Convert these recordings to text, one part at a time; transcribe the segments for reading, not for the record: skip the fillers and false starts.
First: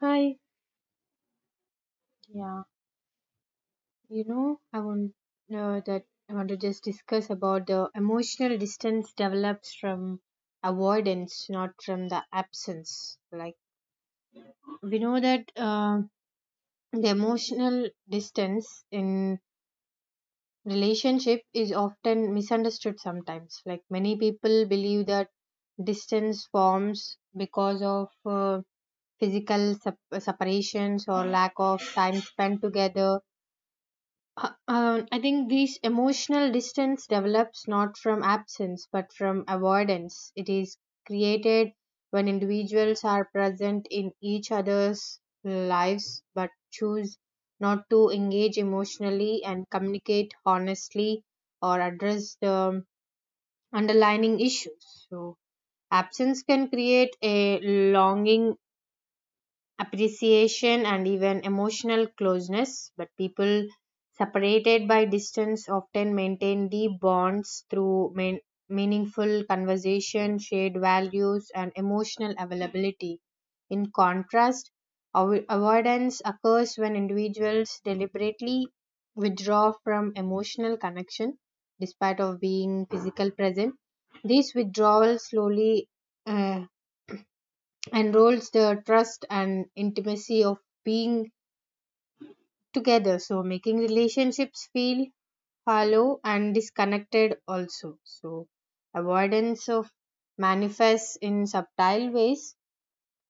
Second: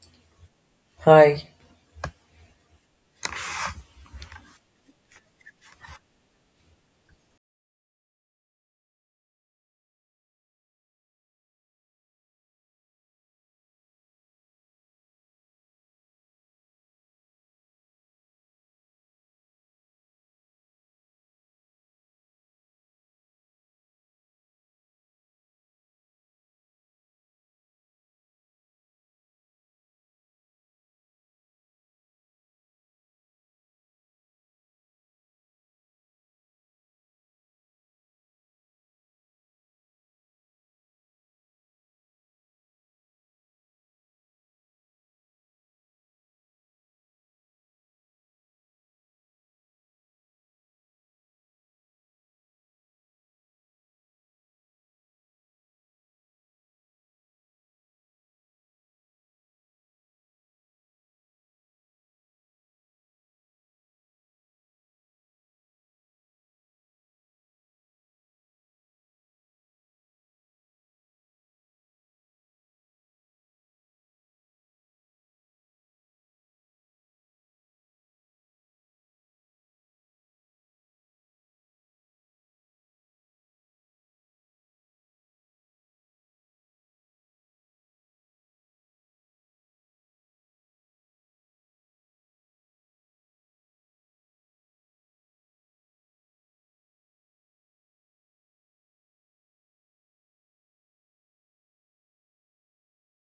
Hi, Hi, yeah, I want that I want to just discuss about the emotional distance develops from avoidance, not from the absence. Like we know that the emotional distance in relationship is often misunderstood sometimes. Like many people believe that distance forms because of separations or lack of time spent together. I think this emotional distance develops not from absence but from avoidance. It is created when individuals are present in each other's lives but choose not to engage emotionally and communicate honestly or address the underlying issues. So, absence can create a longing appreciation and even emotional closeness, but people separated by distance often maintain deep bonds through meaningful conversation, shared values, and emotional availability. In contrast, avoidance occurs when individuals deliberately withdraw from emotional connection despite of being physical present. This withdrawal slowly uh, enrolls the trust and intimacy of being together, so making relationships feel hollow and disconnected also. So avoidance of manifests in subtle ways.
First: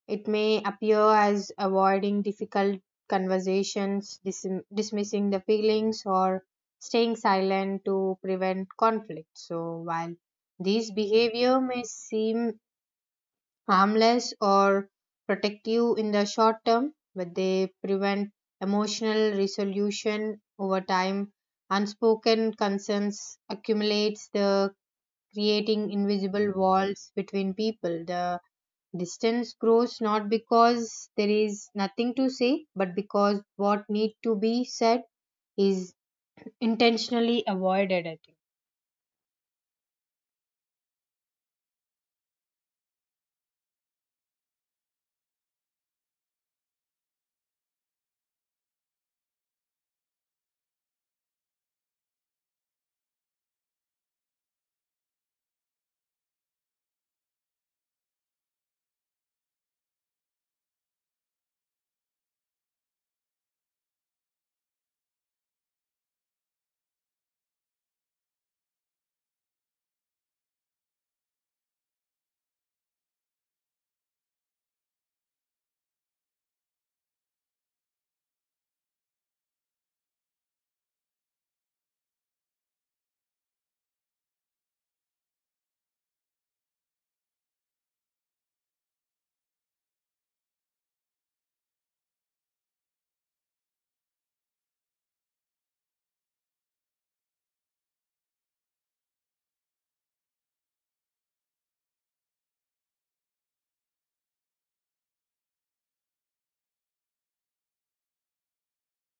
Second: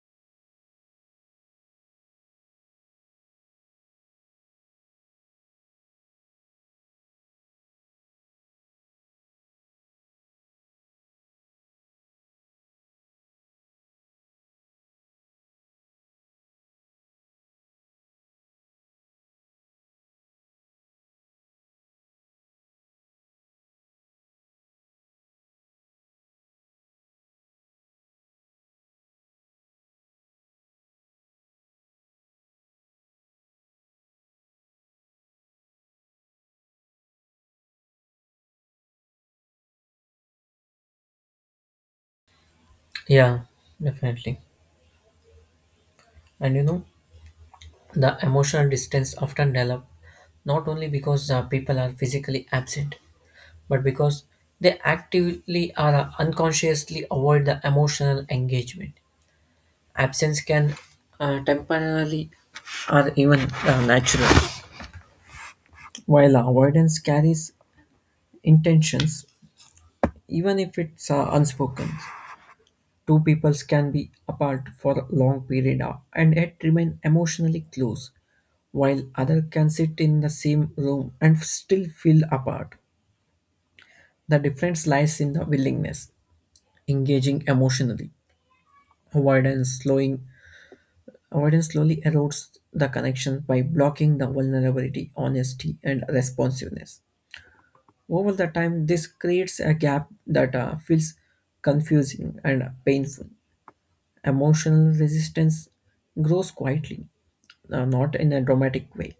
It may appear as avoiding difficult conversations, dismissing the feelings or staying silent to prevent conflict. So while these behavior may seem harmless or protective in the short term, but they prevent emotional resolution over time. Unspoken concerns accumulates the creating invisible walls between people. The distance grows not because there is nothing to say, but because what need to be said is intentionally avoided. I think. yeah, definitely. And you know, the emotional distance often develop not only because the people are physically absent, but because they actively or unconsciously avoid the emotional engagement. Absence can temporarily or even natural, while avoidance carries intentions, even if it's unspoken. Two peoples can be apart for a long period and yet remain emotionally close while others can sit in the same room and still feel apart. The difference lies in the willingness, engaging emotionally. Avoidance slowing avoidance slowly erodes the connection by blocking the vulnerability, honesty, and responsiveness. Over the time, this creates a gap that feels confusing and painful. Emotional resistance grows quietly, not in a dramatic way,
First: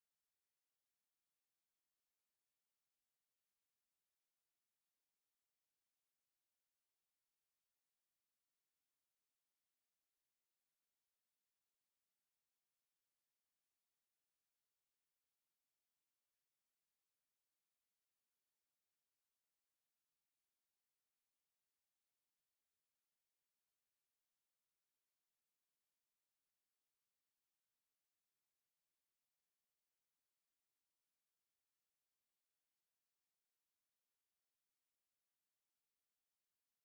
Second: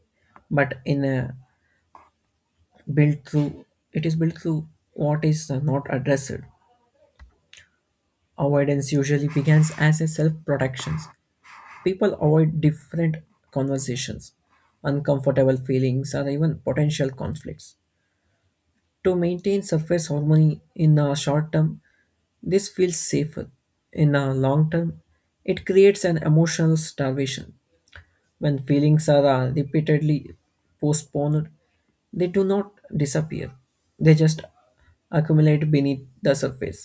but in a built through it is built through what is not addressed. Avoidance usually begins as a self protection. People avoid different conversations, uncomfortable feelings, or even potential conflicts to maintain surface harmony. In the short term this feels safer. In the long term it creates an emotional starvation. When feelings are repeatedly postponed, they do not disappear. They just accumulate beneath the surface.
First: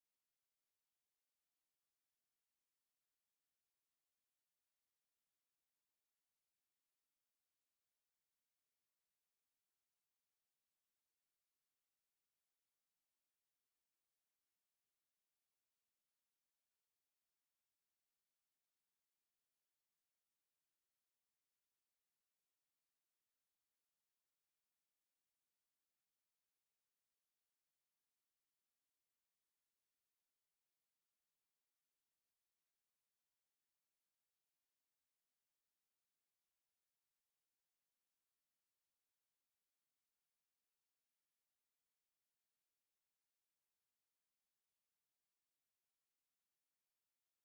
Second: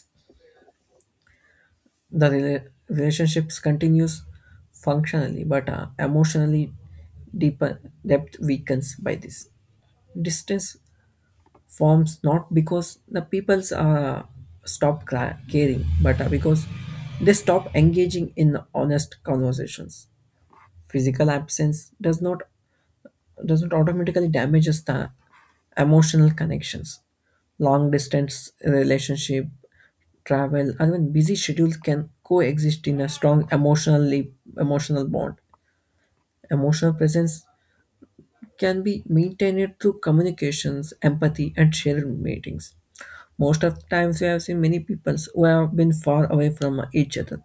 Relationships continues functionally, but emotionally deeper depth weakens by this. Distance forms not because the peoples stop caring, but because they stop engaging in honest conversations. Physical absence does not doesn't automatically damages the emotional connections. Long distance relationship, travel, and even busy schedules can coexist in a strong, emotional bond. Emotional presence can be maintained through communications, empathy, and shared meetings. Most of the times, we have seen many peoples who have been far away from each other,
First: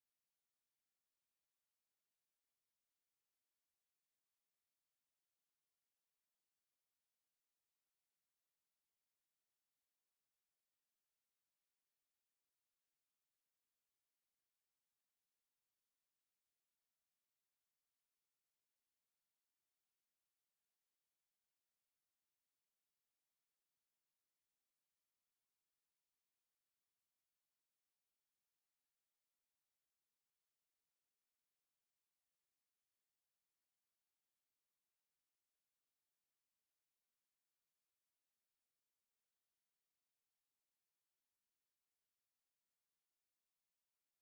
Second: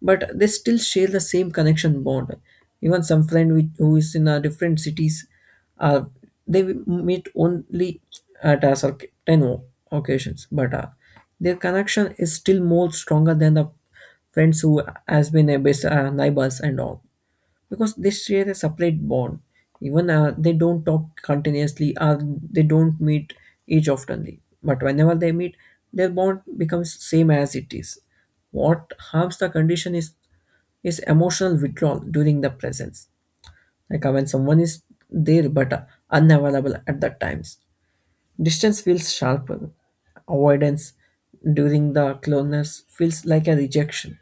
but they still share the same connection bond. Even some friend who is in a different cities, uh, they meet only at a certain occasions, but their connection is still more stronger than the friends who has been a best neighbors and all, because they share a separate bond. Even they don't talk continuously, or they don't meet each oftenly. But whenever they meet, their bond becomes same as it is. What harms the condition is emotional withdrawal during the presence. Like when someone is there but unavailable at that times. Distance feels sharper. Avoidance during the closeness feels like a rejection.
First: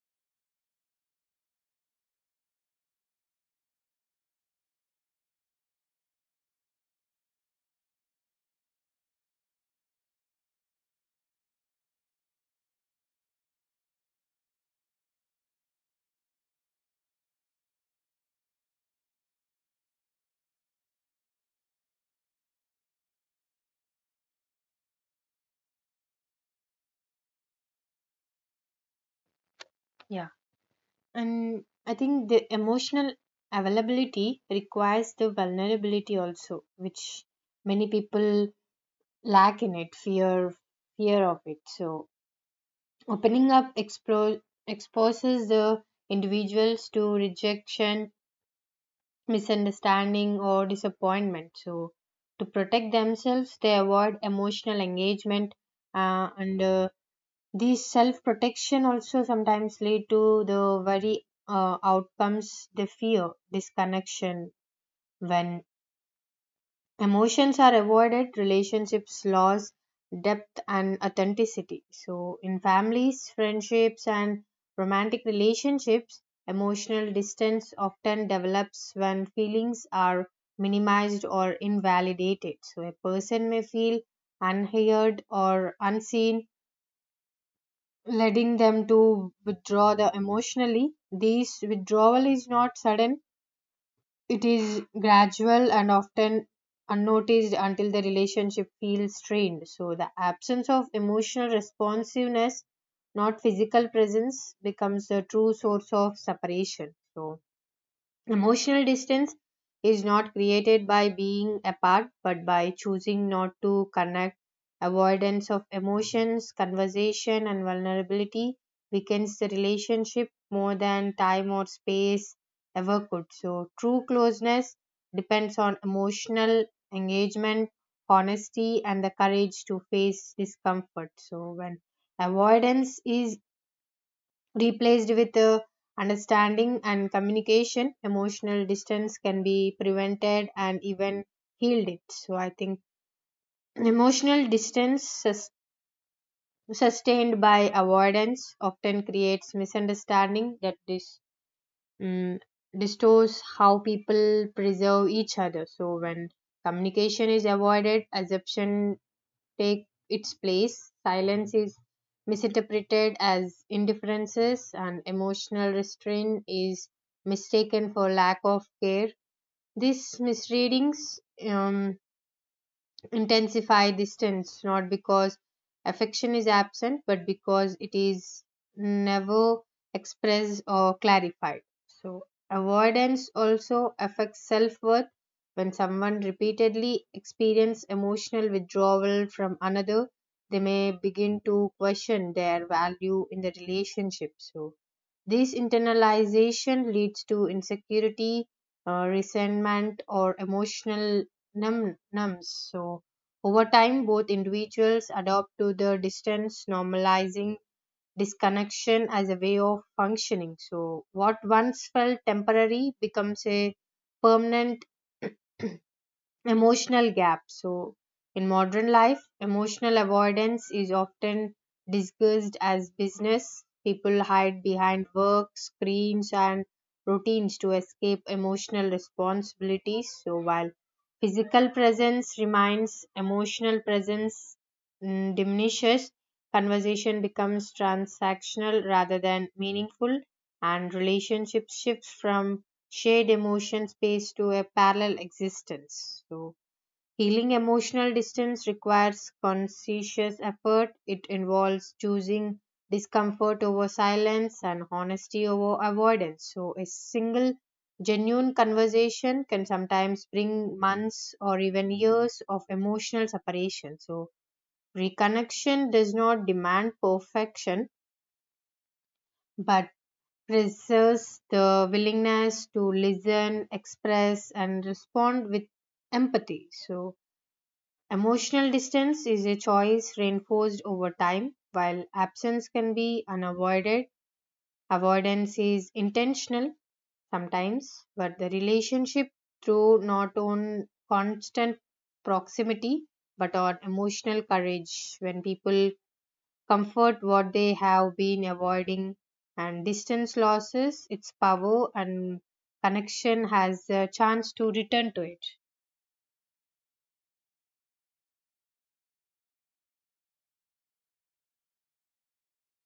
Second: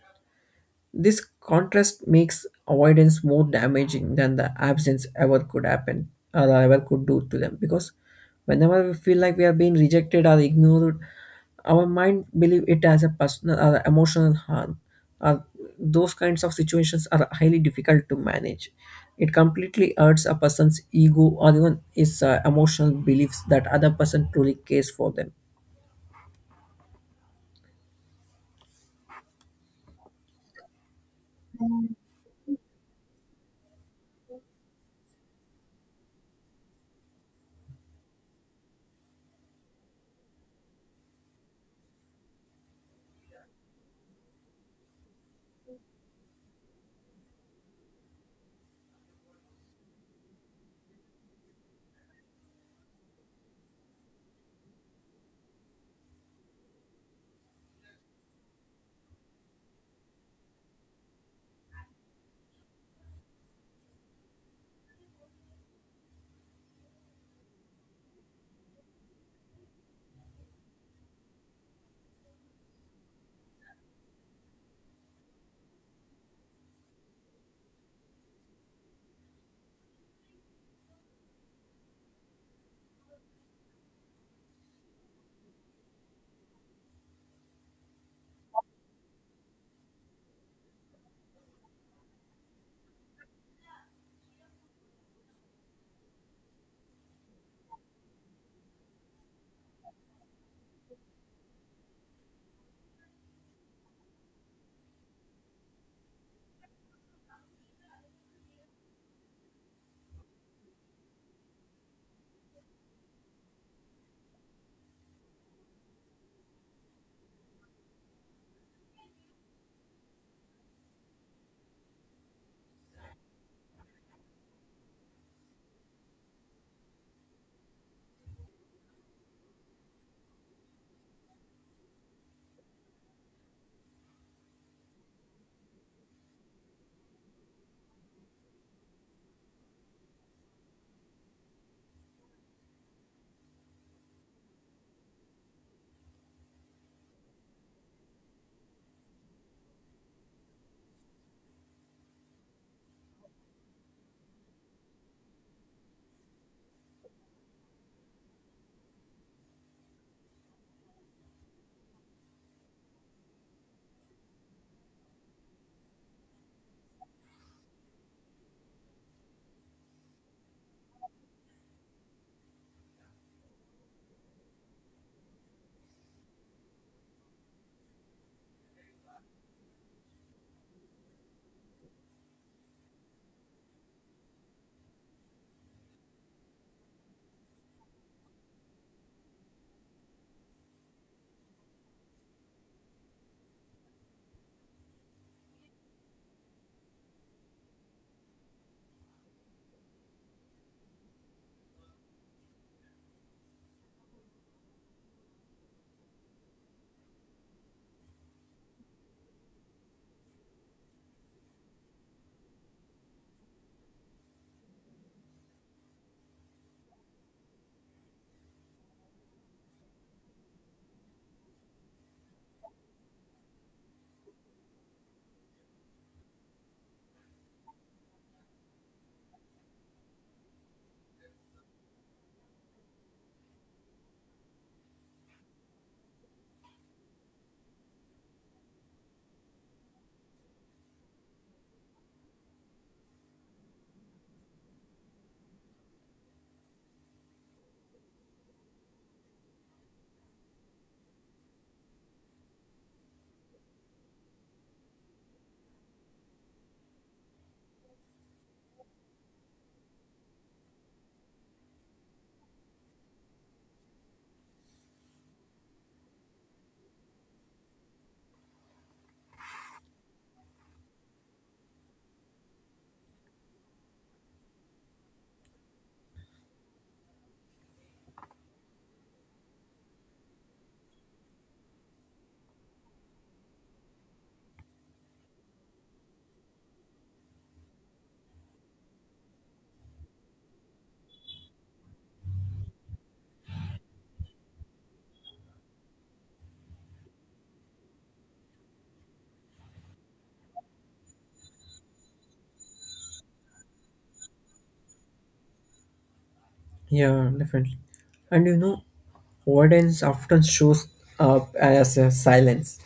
This contrast makes avoidance more damaging than the absence ever could happen or ever could do to them, because whenever we feel like we are being rejected or ignored, our mind believe it as a personal or emotional harm. Or those kinds of situations are highly difficult to manage. It completely hurts a person's ego or even his emotional beliefs that other person truly cares for them. Yeah. And I think the emotional availability requires the vulnerability also, which many people lack in it, fear of it. So opening up explore, exposes the individuals to rejection, misunderstanding or disappointment. So to protect themselves they avoid emotional engagement, and these self protection also sometimes lead to the very outcomes they fear disconnection. When emotions are avoided, relationships lose depth and authenticity. So in families, friendships and romantic relationships, emotional distance often develops when feelings are minimized or invalidated. So a person may feel unheard or unseen, leading them to withdraw the emotionally. This withdrawal is not sudden, it is gradual and often unnoticed until the relationship feels strained. So the absence of emotional responsiveness, not physical presence, becomes the true source of separation. So emotional distance is not created by being apart, but by choosing not to connect. Avoidance of emotions, conversation, and vulnerability weakens the relationship more than time or space ever could. So, true closeness depends on emotional engagement, honesty, and the courage to face discomfort. So, when avoidance is replaced with understanding and communication, emotional distance can be prevented and even healed it. So I think emotional distance sustained by avoidance often creates misunderstanding that mm, distorts how people preserve each other. So when communication is avoided, assumption take its place. Silence is misinterpreted as indifferences, and emotional restraint is mistaken for lack of care. These misreadings um, intensify distance not because affection is absent but because it is never expressed or clarified. So avoidance also affects self-worth. When someone repeatedly experiences emotional withdrawal from another, they may begin to question their value in the relationship. So this internalization leads to insecurity, resentment, or emotional numbness. So, over time, both individuals adopt to the distance, normalizing disconnection as a way of functioning. So, what once felt temporary becomes a permanent emotional gap. So, in modern life, emotional avoidance is often discussed as business. People hide behind work, screens, and routines to escape emotional responsibilities. So, while physical presence remains, emotional presence diminishes. Conversation becomes transactional rather than meaningful, and relationships shift from shared emotion space to a parallel existence. So, healing emotional distance requires conscientious effort. It involves choosing discomfort over silence and honesty over avoidance. So, a single genuine conversation can sometimes bring months or even years of emotional separation. So, reconnection does not demand perfection, but preserves the willingness to listen, express, and respond with empathy. So, emotional distance is a choice reinforced over time, while absence can be unavoided. Avoidance is intentional sometimes, but the relationship through not on constant proximity but on emotional courage. When people comfort what they have been avoiding and distance losses its power, and connection has a chance to return to it. Yeah, definitely. And you know, avoidance often shows up as a silence.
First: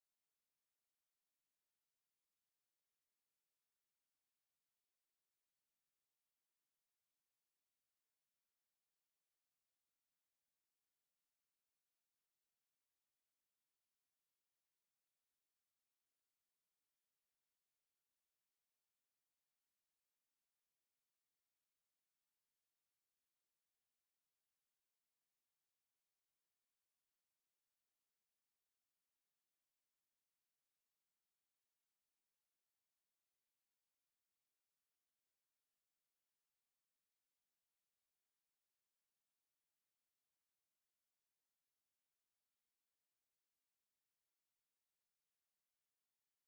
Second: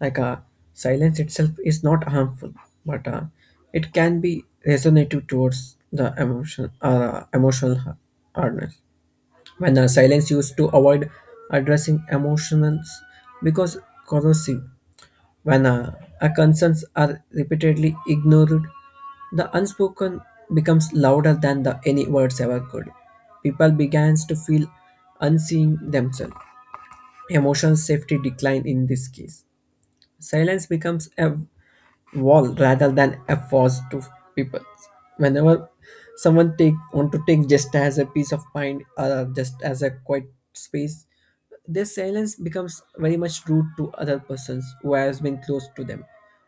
Like silence itself is not harmful, but it can be resonative towards the emotional hardness. When silence used to avoid addressing emotions because corrosive, when our concerns are repeatedly ignored, the unspoken becomes louder than the any words ever could. People begins to feel unseen themselves. Emotional safety decline in this case. Silence becomes a wall rather than a force to people. Whenever someone take want to take just as a peace of mind or just as a quiet space, their silence becomes very much rude to other persons who has been close to them.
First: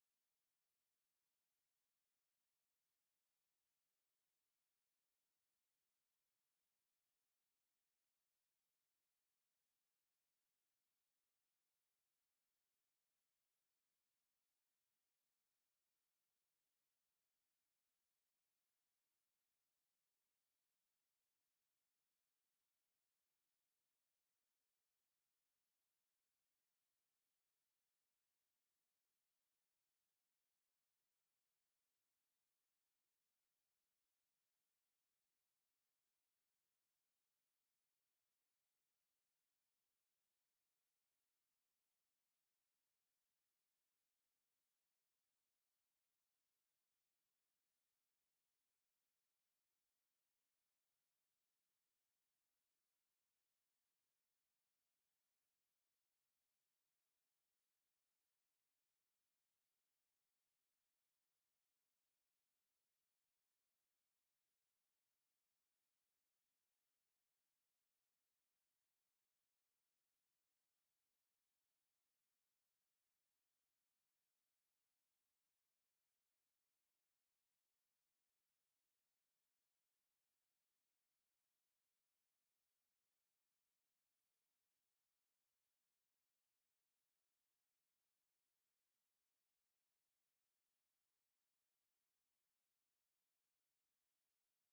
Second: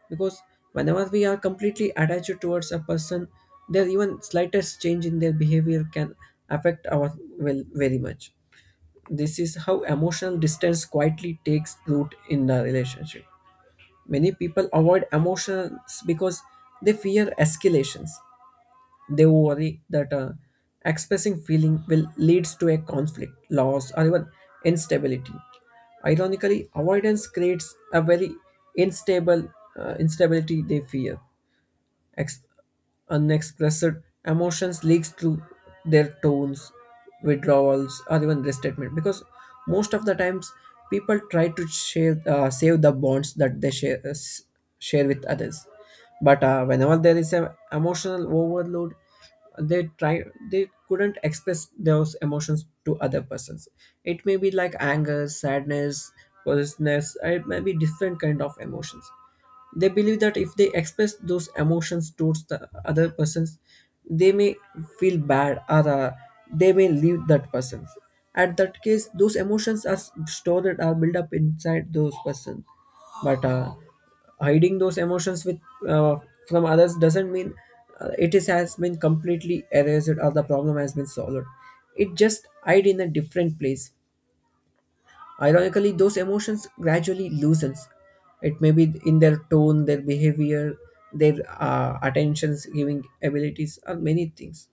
Because whenever we are completely attached towards a person, their even slightest change in their behavior can affect our well very much. This is how emotional distance quietly takes root in the relationship. Many people avoid emotions because they fear escalations. They worry that expressing feeling will leads to a conflict, loss, or even instability. Ironically, avoidance creates a very instable instability they fear. Ex- Unexpressed emotions leaks through their tones, withdrawals, or even restatement. Because most of the times, people try to save the bonds that they share with others. But whenever there is an emotional overload, they try they couldn't express those emotions to other persons. It may be like anger, sadness, possessiveness. It may be different kind of emotions. They believe that if they express those emotions towards the other persons, they may feel bad, or they may leave that person. At that case, those emotions are stored or built up inside those person. But hiding those emotions with uh, from others doesn't mean it is has been completely erased or the problem has been solved. It just hide in a different place. Ironically, those emotions gradually loosens. It may be in their tone, their behavior, their attentions giving abilities, or many things.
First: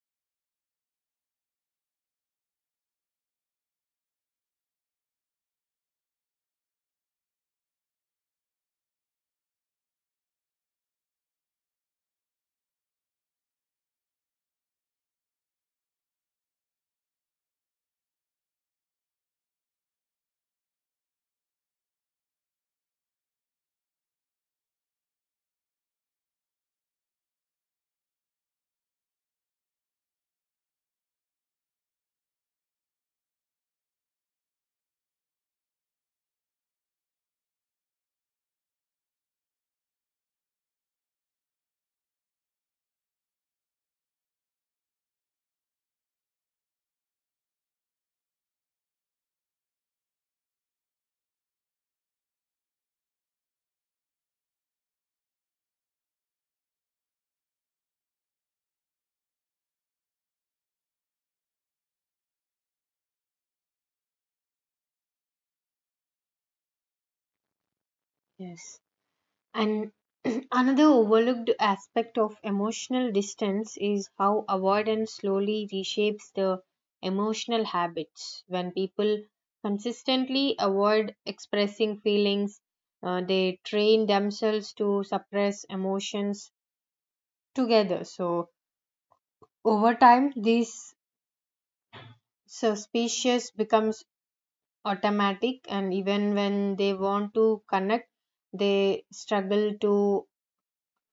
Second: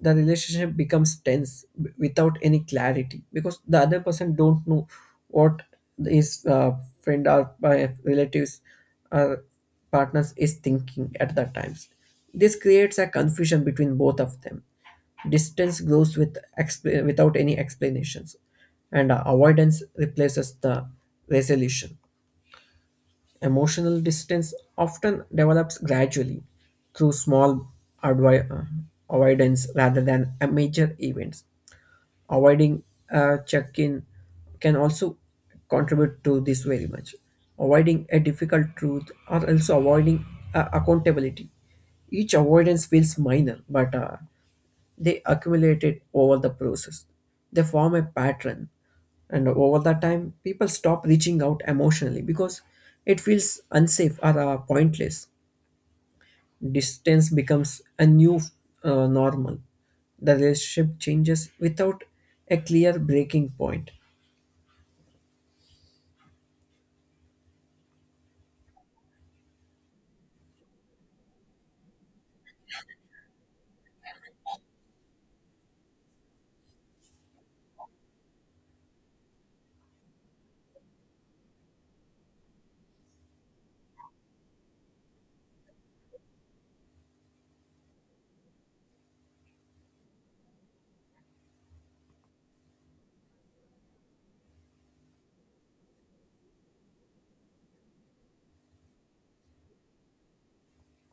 The relationship becomes tense without any clarity, because the other person don't know what his friend or relatives or partners is thinking at that times. This creates a confusion between both of them. Distance grows without any explanations, and avoidance replaces the resolution. Emotional distance often develops gradually through small advi- uh, avoidance rather than a major events. Avoiding a check-in can also contribute to this very much. Avoiding a difficult truth, or also avoiding accountability. Each avoidance feels minor, but they accumulate it over the process. They form a pattern. And over the time, people stop reaching out emotionally because it feels unsafe or pointless. Distance becomes a new normal. The relationship changes without a clear breaking point. Yes. And another overlooked aspect of emotional distance is how avoidance slowly reshapes the emotional habits. When people consistently avoid expressing feelings, they train themselves to suppress emotions together. So, over time, these so species becomes automatic, and even when they want to connect they struggle to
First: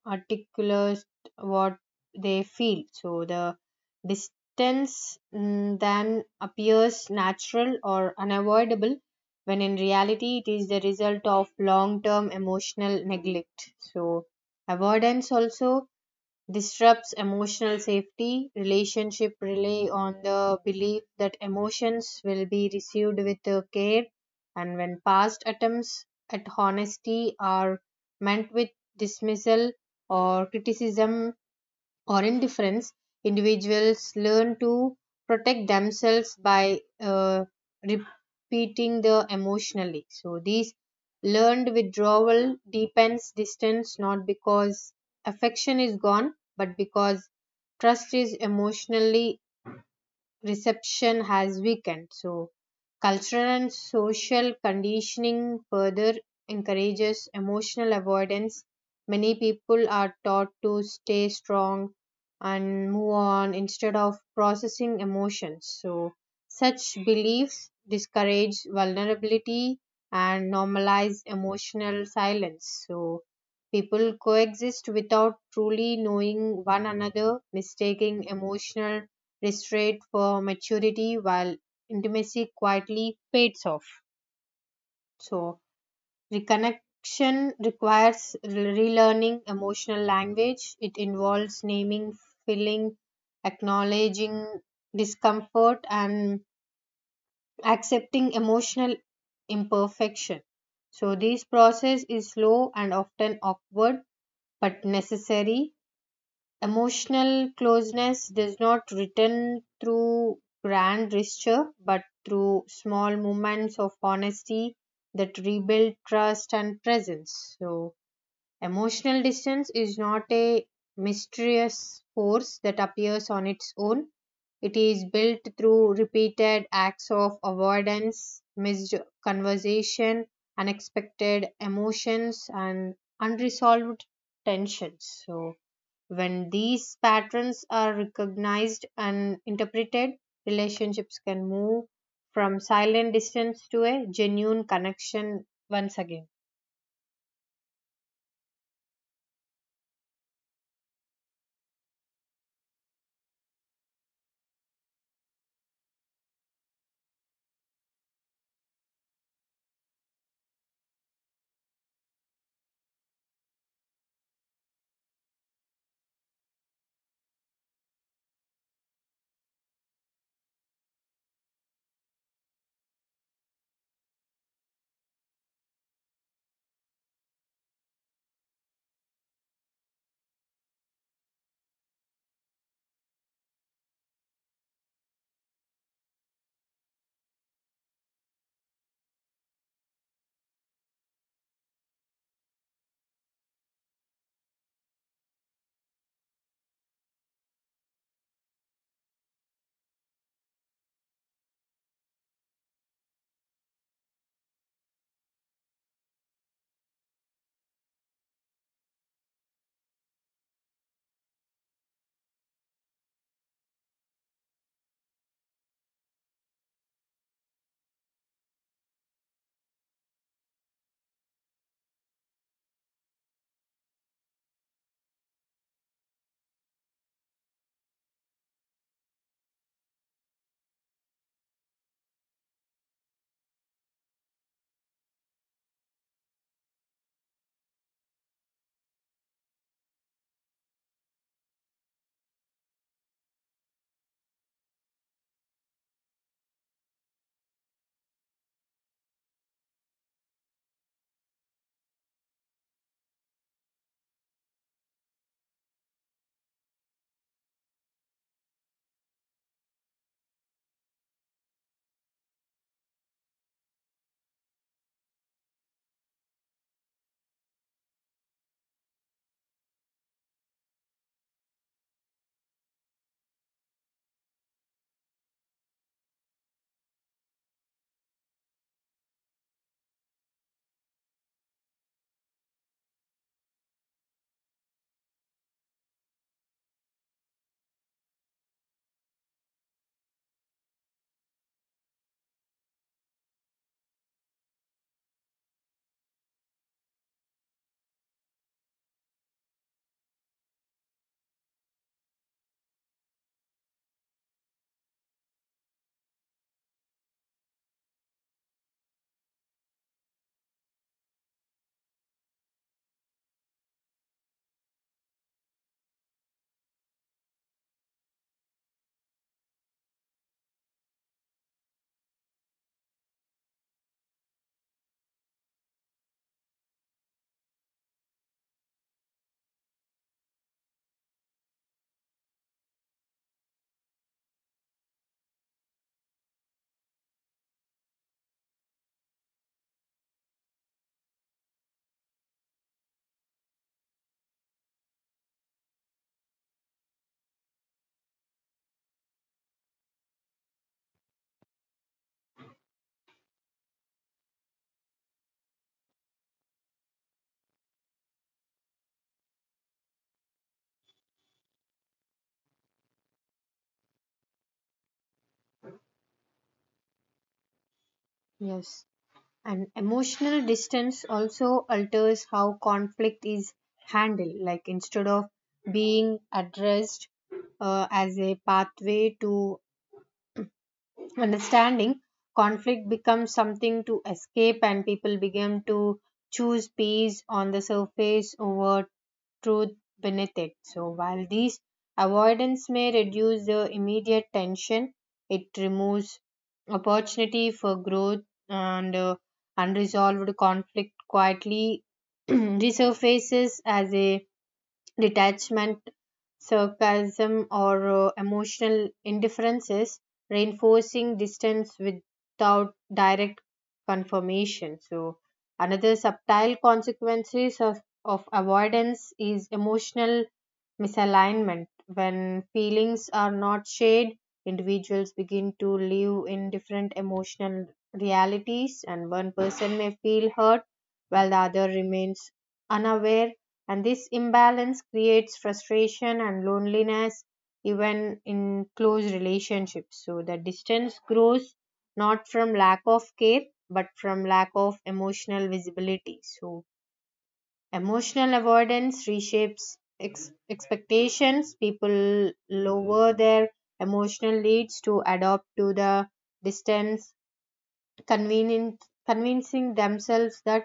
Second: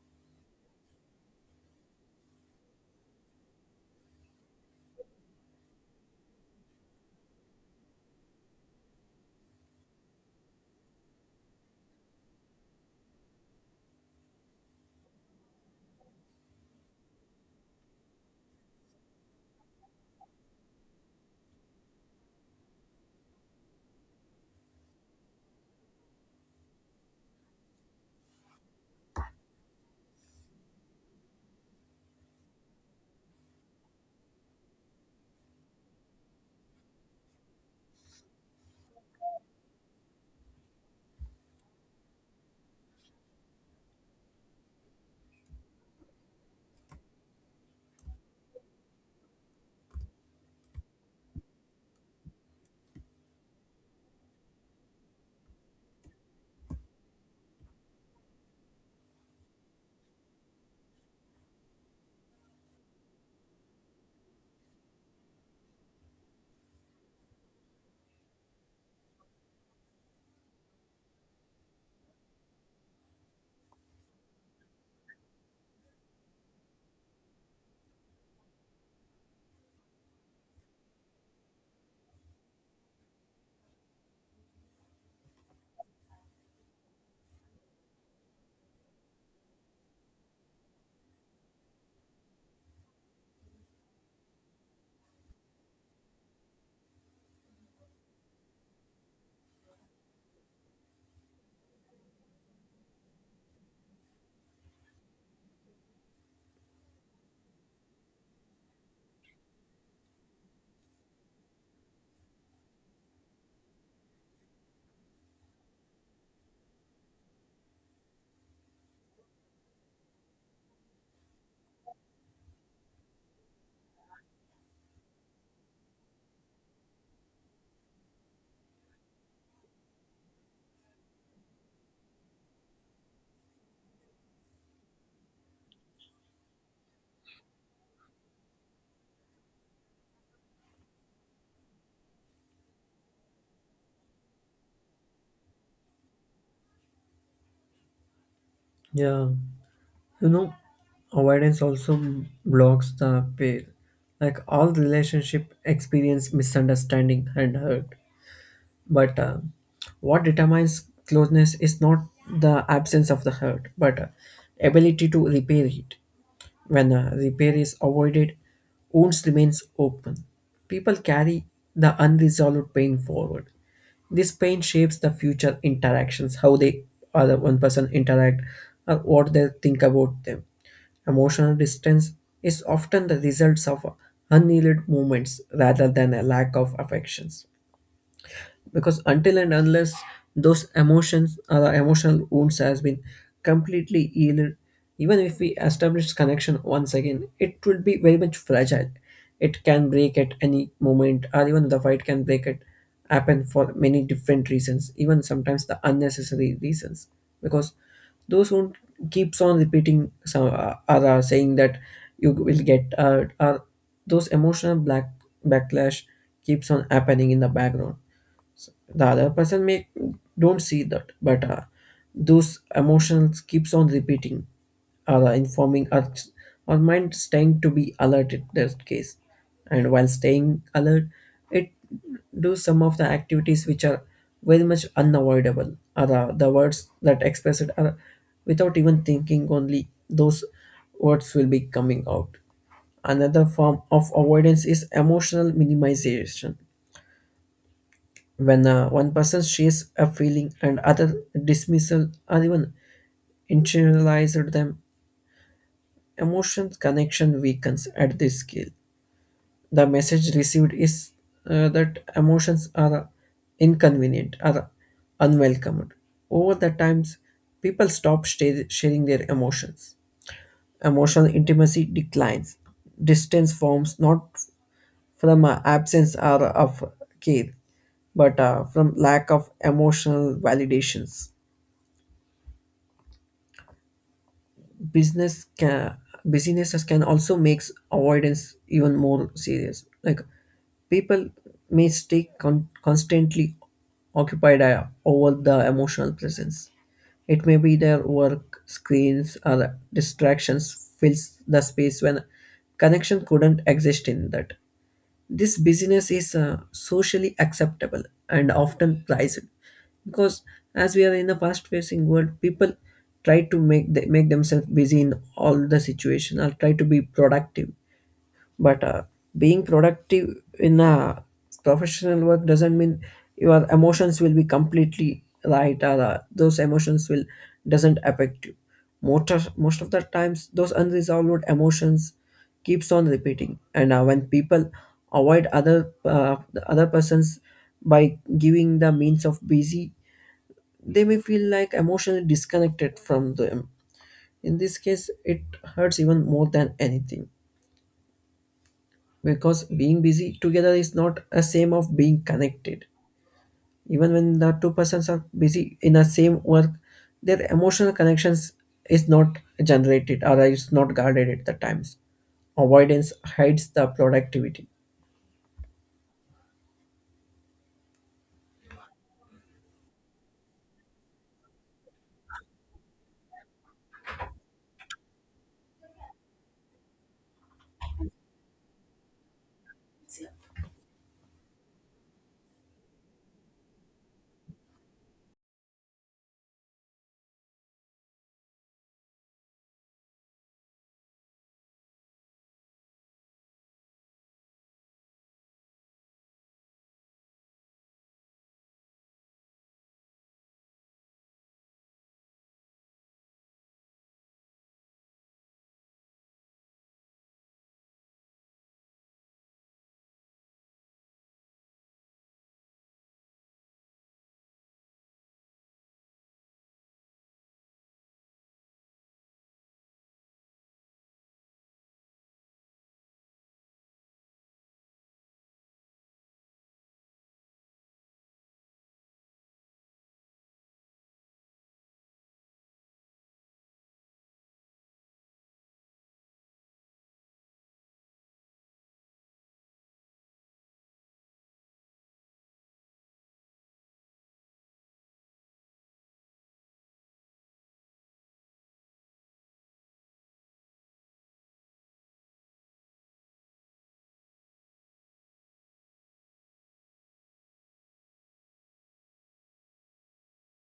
articulate what they feel. So the distance, then appears natural or unavoidable when in reality it is the result of long term emotional neglect. So avoidance also disrupts emotional safety. Relationship rely on the belief that emotions will be received with care, and when past attempts at honesty are met with dismissal or criticism, or indifference, individuals learn to protect themselves by repeating the emotionally. So these learned withdrawal deepens distance not because affection is gone, but because trust is emotionally reception has weakened. So, cultural and social conditioning further encourages emotional avoidance. Many people are taught to stay strong and move on instead of processing emotions. So, such beliefs discourage vulnerability and normalize emotional silence. So, people coexist without truly knowing one another, mistaking emotional restraint for maturity while intimacy quietly fades off. So, reconnection requires relearning emotional language. It involves naming, feeling, acknowledging discomfort, and accepting emotional imperfection. So, this process is slow and often awkward but necessary. Emotional closeness does not return through grand gesture but through small moments of honesty that rebuild trust and presence. So, emotional distance is not a mysterious force that appears on its own. It is built through repeated acts of avoidance, missed conversation, unexpected emotions, and unresolved tensions. So, when these patterns are recognized and interpreted, relationships can move from silent distance to a genuine connection once again. Yeah, you know, avoidance also blocks the pair. Like all relationship experience misunderstanding and hurt. But what determines closeness is not the absence of the hurt, but ability to repair it. When repair is avoided, wounds remains open. People carry the unresolved pain forward. This pain shapes the future interactions, how they other one person interact, or what they think about them. Emotional distance is often the results of unneeded movements rather than a lack of affections, because until and unless those emotions or the emotional wounds has been completely healed, even if we establish connection once again it will be very much fragile. It can break at any moment, or even the fight can break it, happen for many different reasons, even sometimes the unnecessary reasons, because those who keeps on repeating some are saying that you will get hurt. Are those emotional black backlash keeps on happening in the background, the other person may don't see that, but those emotions keeps on repeating, or informing our mind staying to be alert in that case. And while staying alert, it do some of the activities which are very much unavoidable, or the words that express it are without even thinking, only those words will be coming out. Another form of avoidance is emotional minimization. When one person shares a feeling and other dismissal or even internalized them, emotion connection weakens at this scale. The message received is that emotions are inconvenient or unwelcomed. Over the times people stop sharing their emotions. Emotional intimacy declines. Distance forms not from absence or of care, but from lack of emotional validations. business can Businesses can also makes avoidance even more serious. Like people may stay constantly occupied over the emotional presence. It may be their work, screens, or distractions fills the space when connection couldn't exist in that. This busyness is socially acceptable and often prized, because as we are in a fast-pacing world, people try to make themselves busy in all the situation or try to be productive. But being productive in a professional work doesn't mean your emotions will be completely right, or those emotions will doesn't affect you. Most of the times those unresolved emotions keeps on repeating. And when people avoid other the other persons by giving the means of busy, they may feel like emotionally disconnected from them. In this case it hurts even more than anything, because being busy together is not a same of being connected. Even when the two persons are busy in the same work, their emotional connections is not generated or is not guarded at the times. Avoidance hides the productivity. Yes. And emotional distance also alters how conflict is handled. Like instead of being addressed as a pathway to understanding, conflict becomes something to escape, and people begin to choose peace on the surface over truth beneath it. So, while these avoidance may reduce the immediate tension, it removes opportunity for growth, and unresolved conflict quietly resurfaces as a detachment, sarcasm, or emotional indifferences, reinforcing distance without direct confirmation. So, another subtle consequences of avoidance is emotional misalignment. When feelings are not shared, individuals begin to live in different emotional realities, and one person may feel hurt while the other remains unaware, and this imbalance creates frustration and loneliness even in close relationships. So the distance grows not from lack of care but from lack of emotional visibility. So emotional avoidance reshapes expectations. People lower their emotional needs to adapt to the distance, convincing themselves that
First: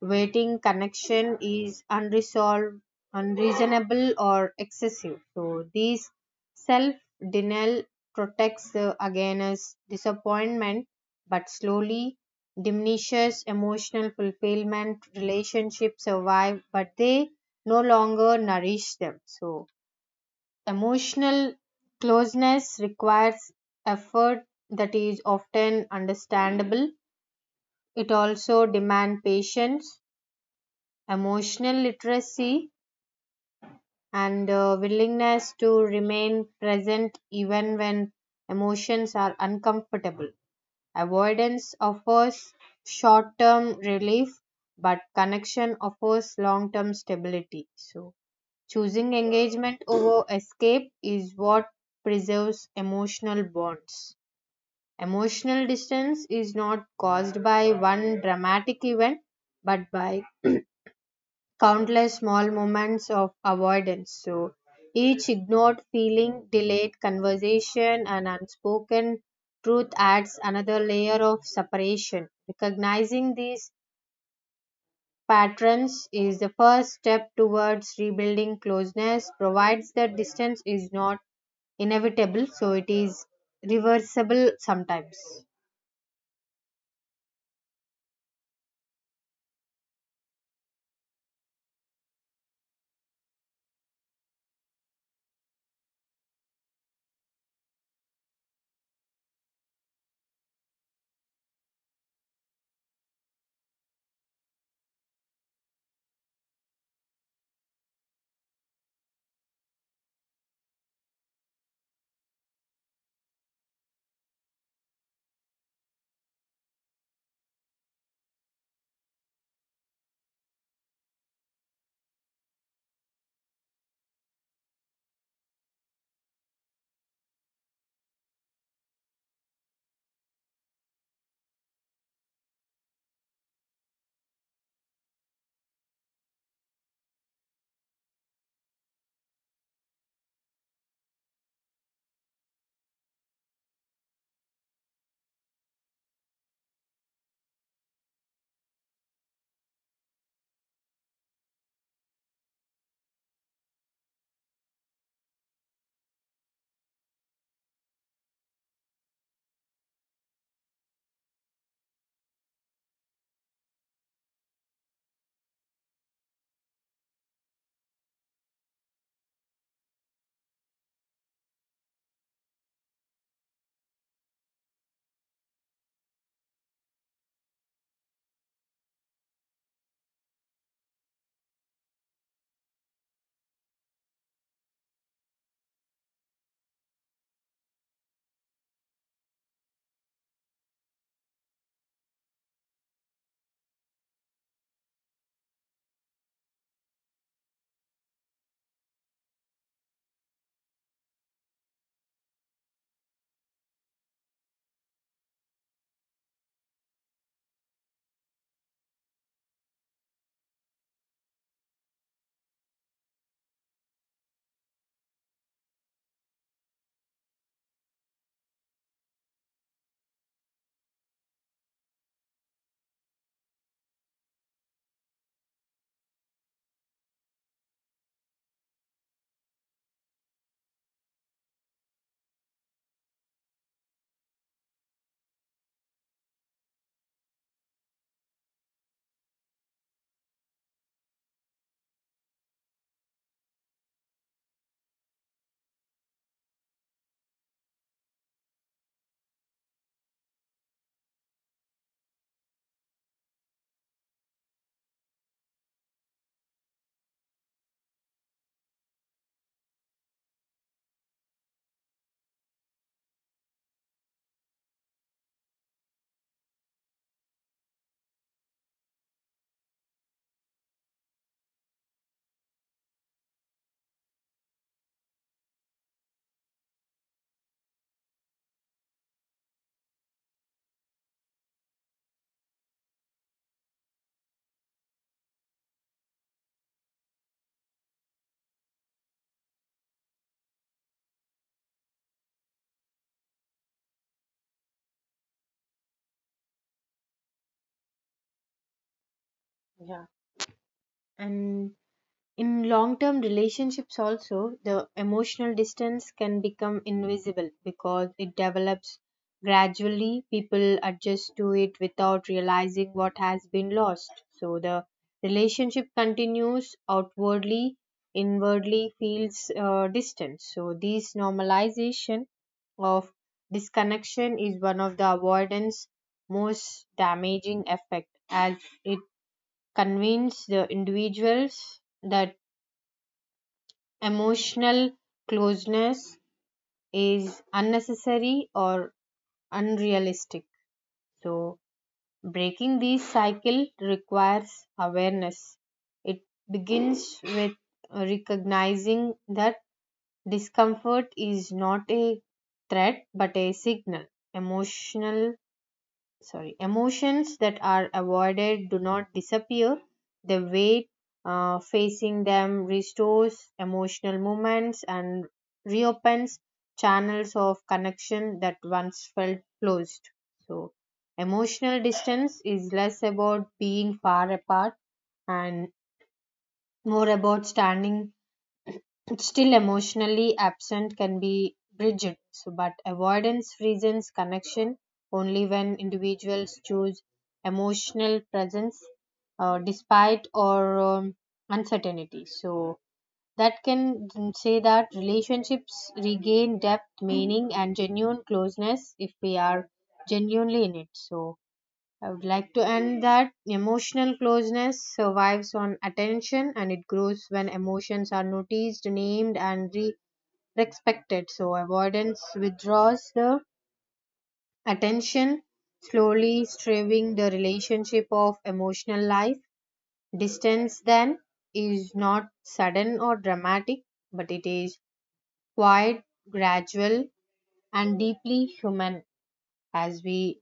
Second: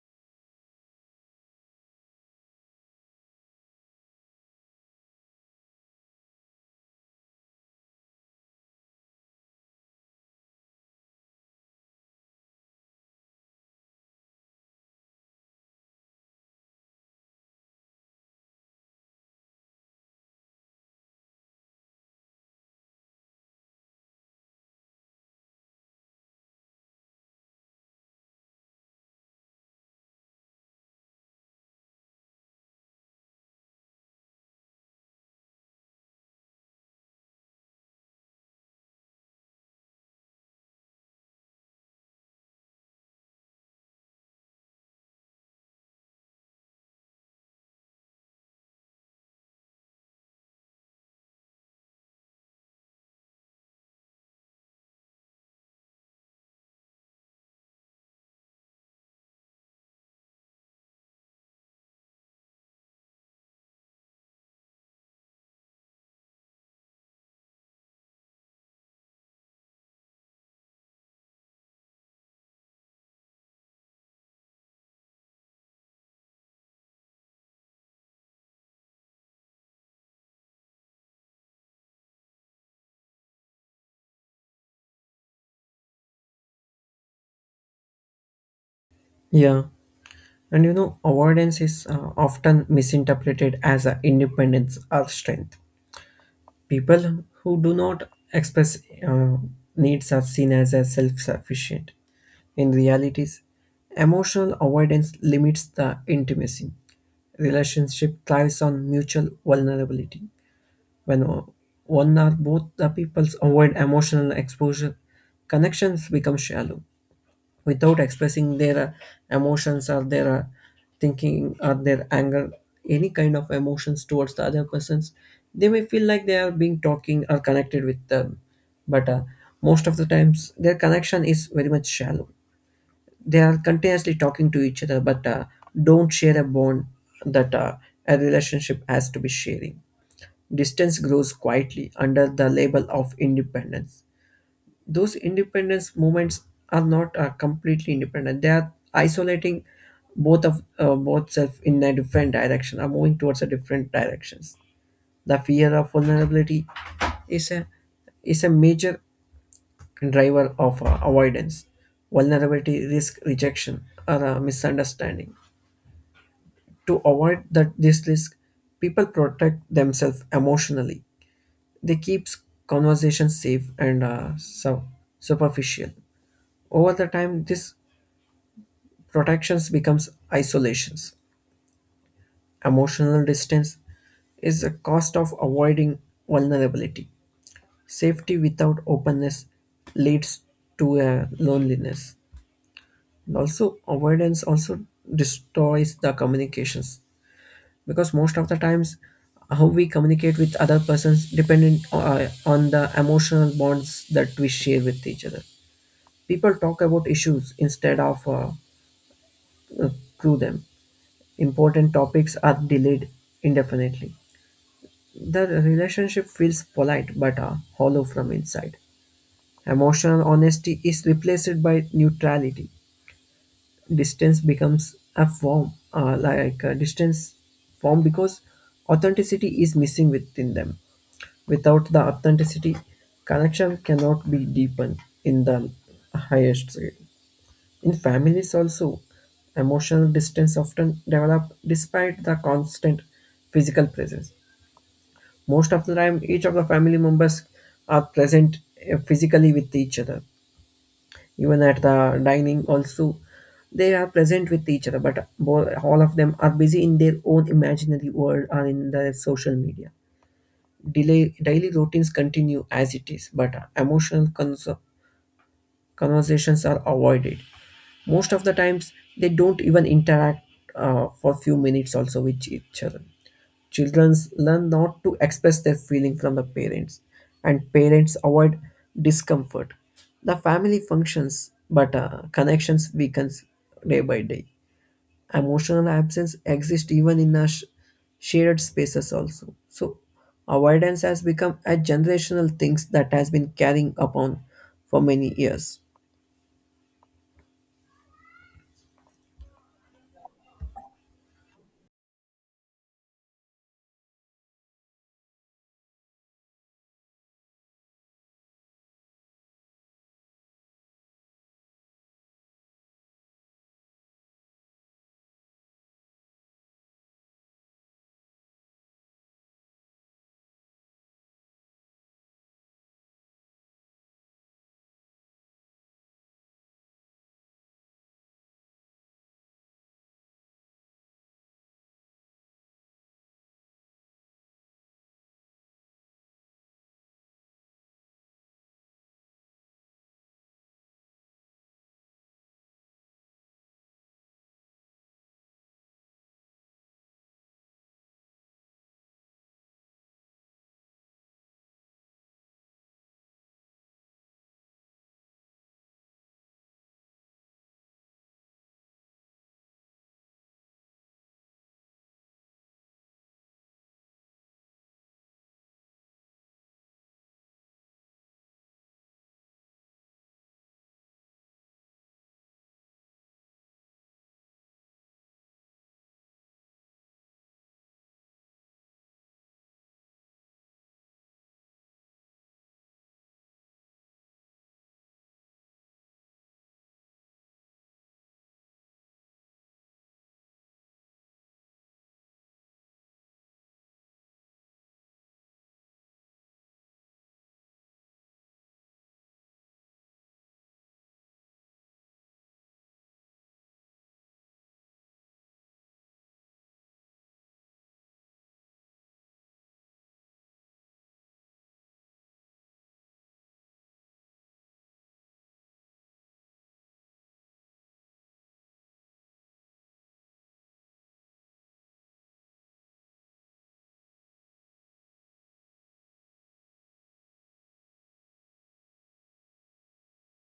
waiting connection is unresolved unreasonable or excessive. So these self denial protects the against disappointment but slowly diminishes emotional fulfillment. Relationships survive but they no longer nourish them. So emotional closeness requires effort that is often understandable. It also demands patience, emotional literacy, and willingness to remain present even when emotions are uncomfortable. Avoidance offers short term relief, but connection offers long term stability. So, choosing engagement over escape is what preserves emotional bonds. Emotional distance is not caused by one dramatic event but by countless small moments of avoidance. So each ignored feeling, delayed conversation, and unspoken truth adds another layer of separation. Recognizing these patterns is the first step towards rebuilding closeness, provides that distance is not inevitable, so it is reversible sometimes. Yeah, and you know, avoidance is often misinterpreted as a independence or strength. People who do not express uh, needs are seen as a self-sufficient. In realities, emotional avoidance limits the intimacy. Relationship thrives on mutual vulnerability. When one or both the peoples avoid emotional exposure, connections become shallow. Without expressing their emotions, or their thinking, or their anger, any kind of emotions towards the other persons, they may feel like they are being talking or connected with them. But most of the times, their connection is very much shallow. They are continuously talking to each other, but don't share a bond that a relationship has to be sharing. Distance grows quietly under the label of independence. Those independence moments are not completely independent. They are isolating, both self in a different direction, are moving towards a different directions. The fear of vulnerability is a is a major driver of avoidance, vulnerability, risk, rejection, or misunderstanding. To avoid that this risk, people protect themselves emotionally. They keep conversations safe and superficial. Over the time, this protections becomes isolations. Emotional distance is a cost of avoiding vulnerability. Safety without openness leads to a loneliness. And also avoidance also destroys the communications, because most of the times how we communicate with other persons dependent on the emotional bonds that we share with each other. People talk about issues instead of uh, through them. Important topics are delayed indefinitely. The relationship feels polite, but hollow from inside. Emotional honesty is replaced by neutrality. Distance becomes a form like a distance form, because authenticity is missing within them. Without the authenticity, connection cannot be deepened in the highest scale. In families also, emotional distance often develop despite the constant physical presence. Most of the time each of the family members are present physically with each other. Even at the dining also they are present with each other, but all of them are busy in their own imaginary world or in the social media. Delay Daily routines continue as it is, but emotional conversations are avoided. Most of the times they don't even interact for few minutes also with each other. Children learn not to express their feeling from the parents, and parents avoid discomfort. The family functions, but connections weakens day by day. Emotional absence exists even in our shared spaces also. So avoidance has become a generational thing that has been carrying upon for many years. Yeah. And in long term relationships, also, the emotional distance can become invisible because it develops gradually. People adjust to it without realizing what has been lost. So the relationship continues outwardly, inwardly feels distant. So, this normalization of disconnection is one of the avoidance most damaging effect, as it convinces the individuals that emotional closeness is unnecessary or unrealistic. So, breaking this cycle requires awareness. It begins with recognizing that discomfort is not a threat but a signal. Emotional sorry emotions that are avoided do not disappear the weight facing them restores emotional moments and reopens channels of connection that once felt closed. So emotional distance is less about being far apart and more about standing still, emotionally absent can be bridged, so, but avoidance reasons connection only when individuals choose emotional presence despite or uncertainty. So, that can say that relationships regain depth, meaning, and genuine closeness if we are genuinely in it. So, I would like to end that emotional closeness survives on attention and it grows when emotions are noticed, named, and respected. So, avoidance withdraws the attention, slowly striving the relationship of emotional life. Distance then is not sudden or dramatic, but it is quiet, gradual, and deeply human as we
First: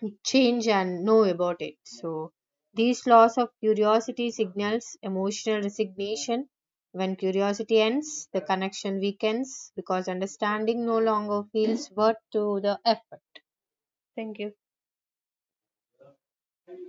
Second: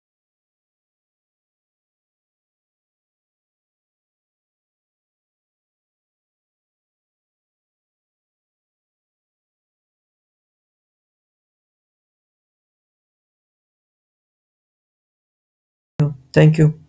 to change and know about it. So these laws of curiosity signals emotional resignation. When curiosity ends, the connection weakens because understanding no longer feels worth to the effort. Thank you. Thank you.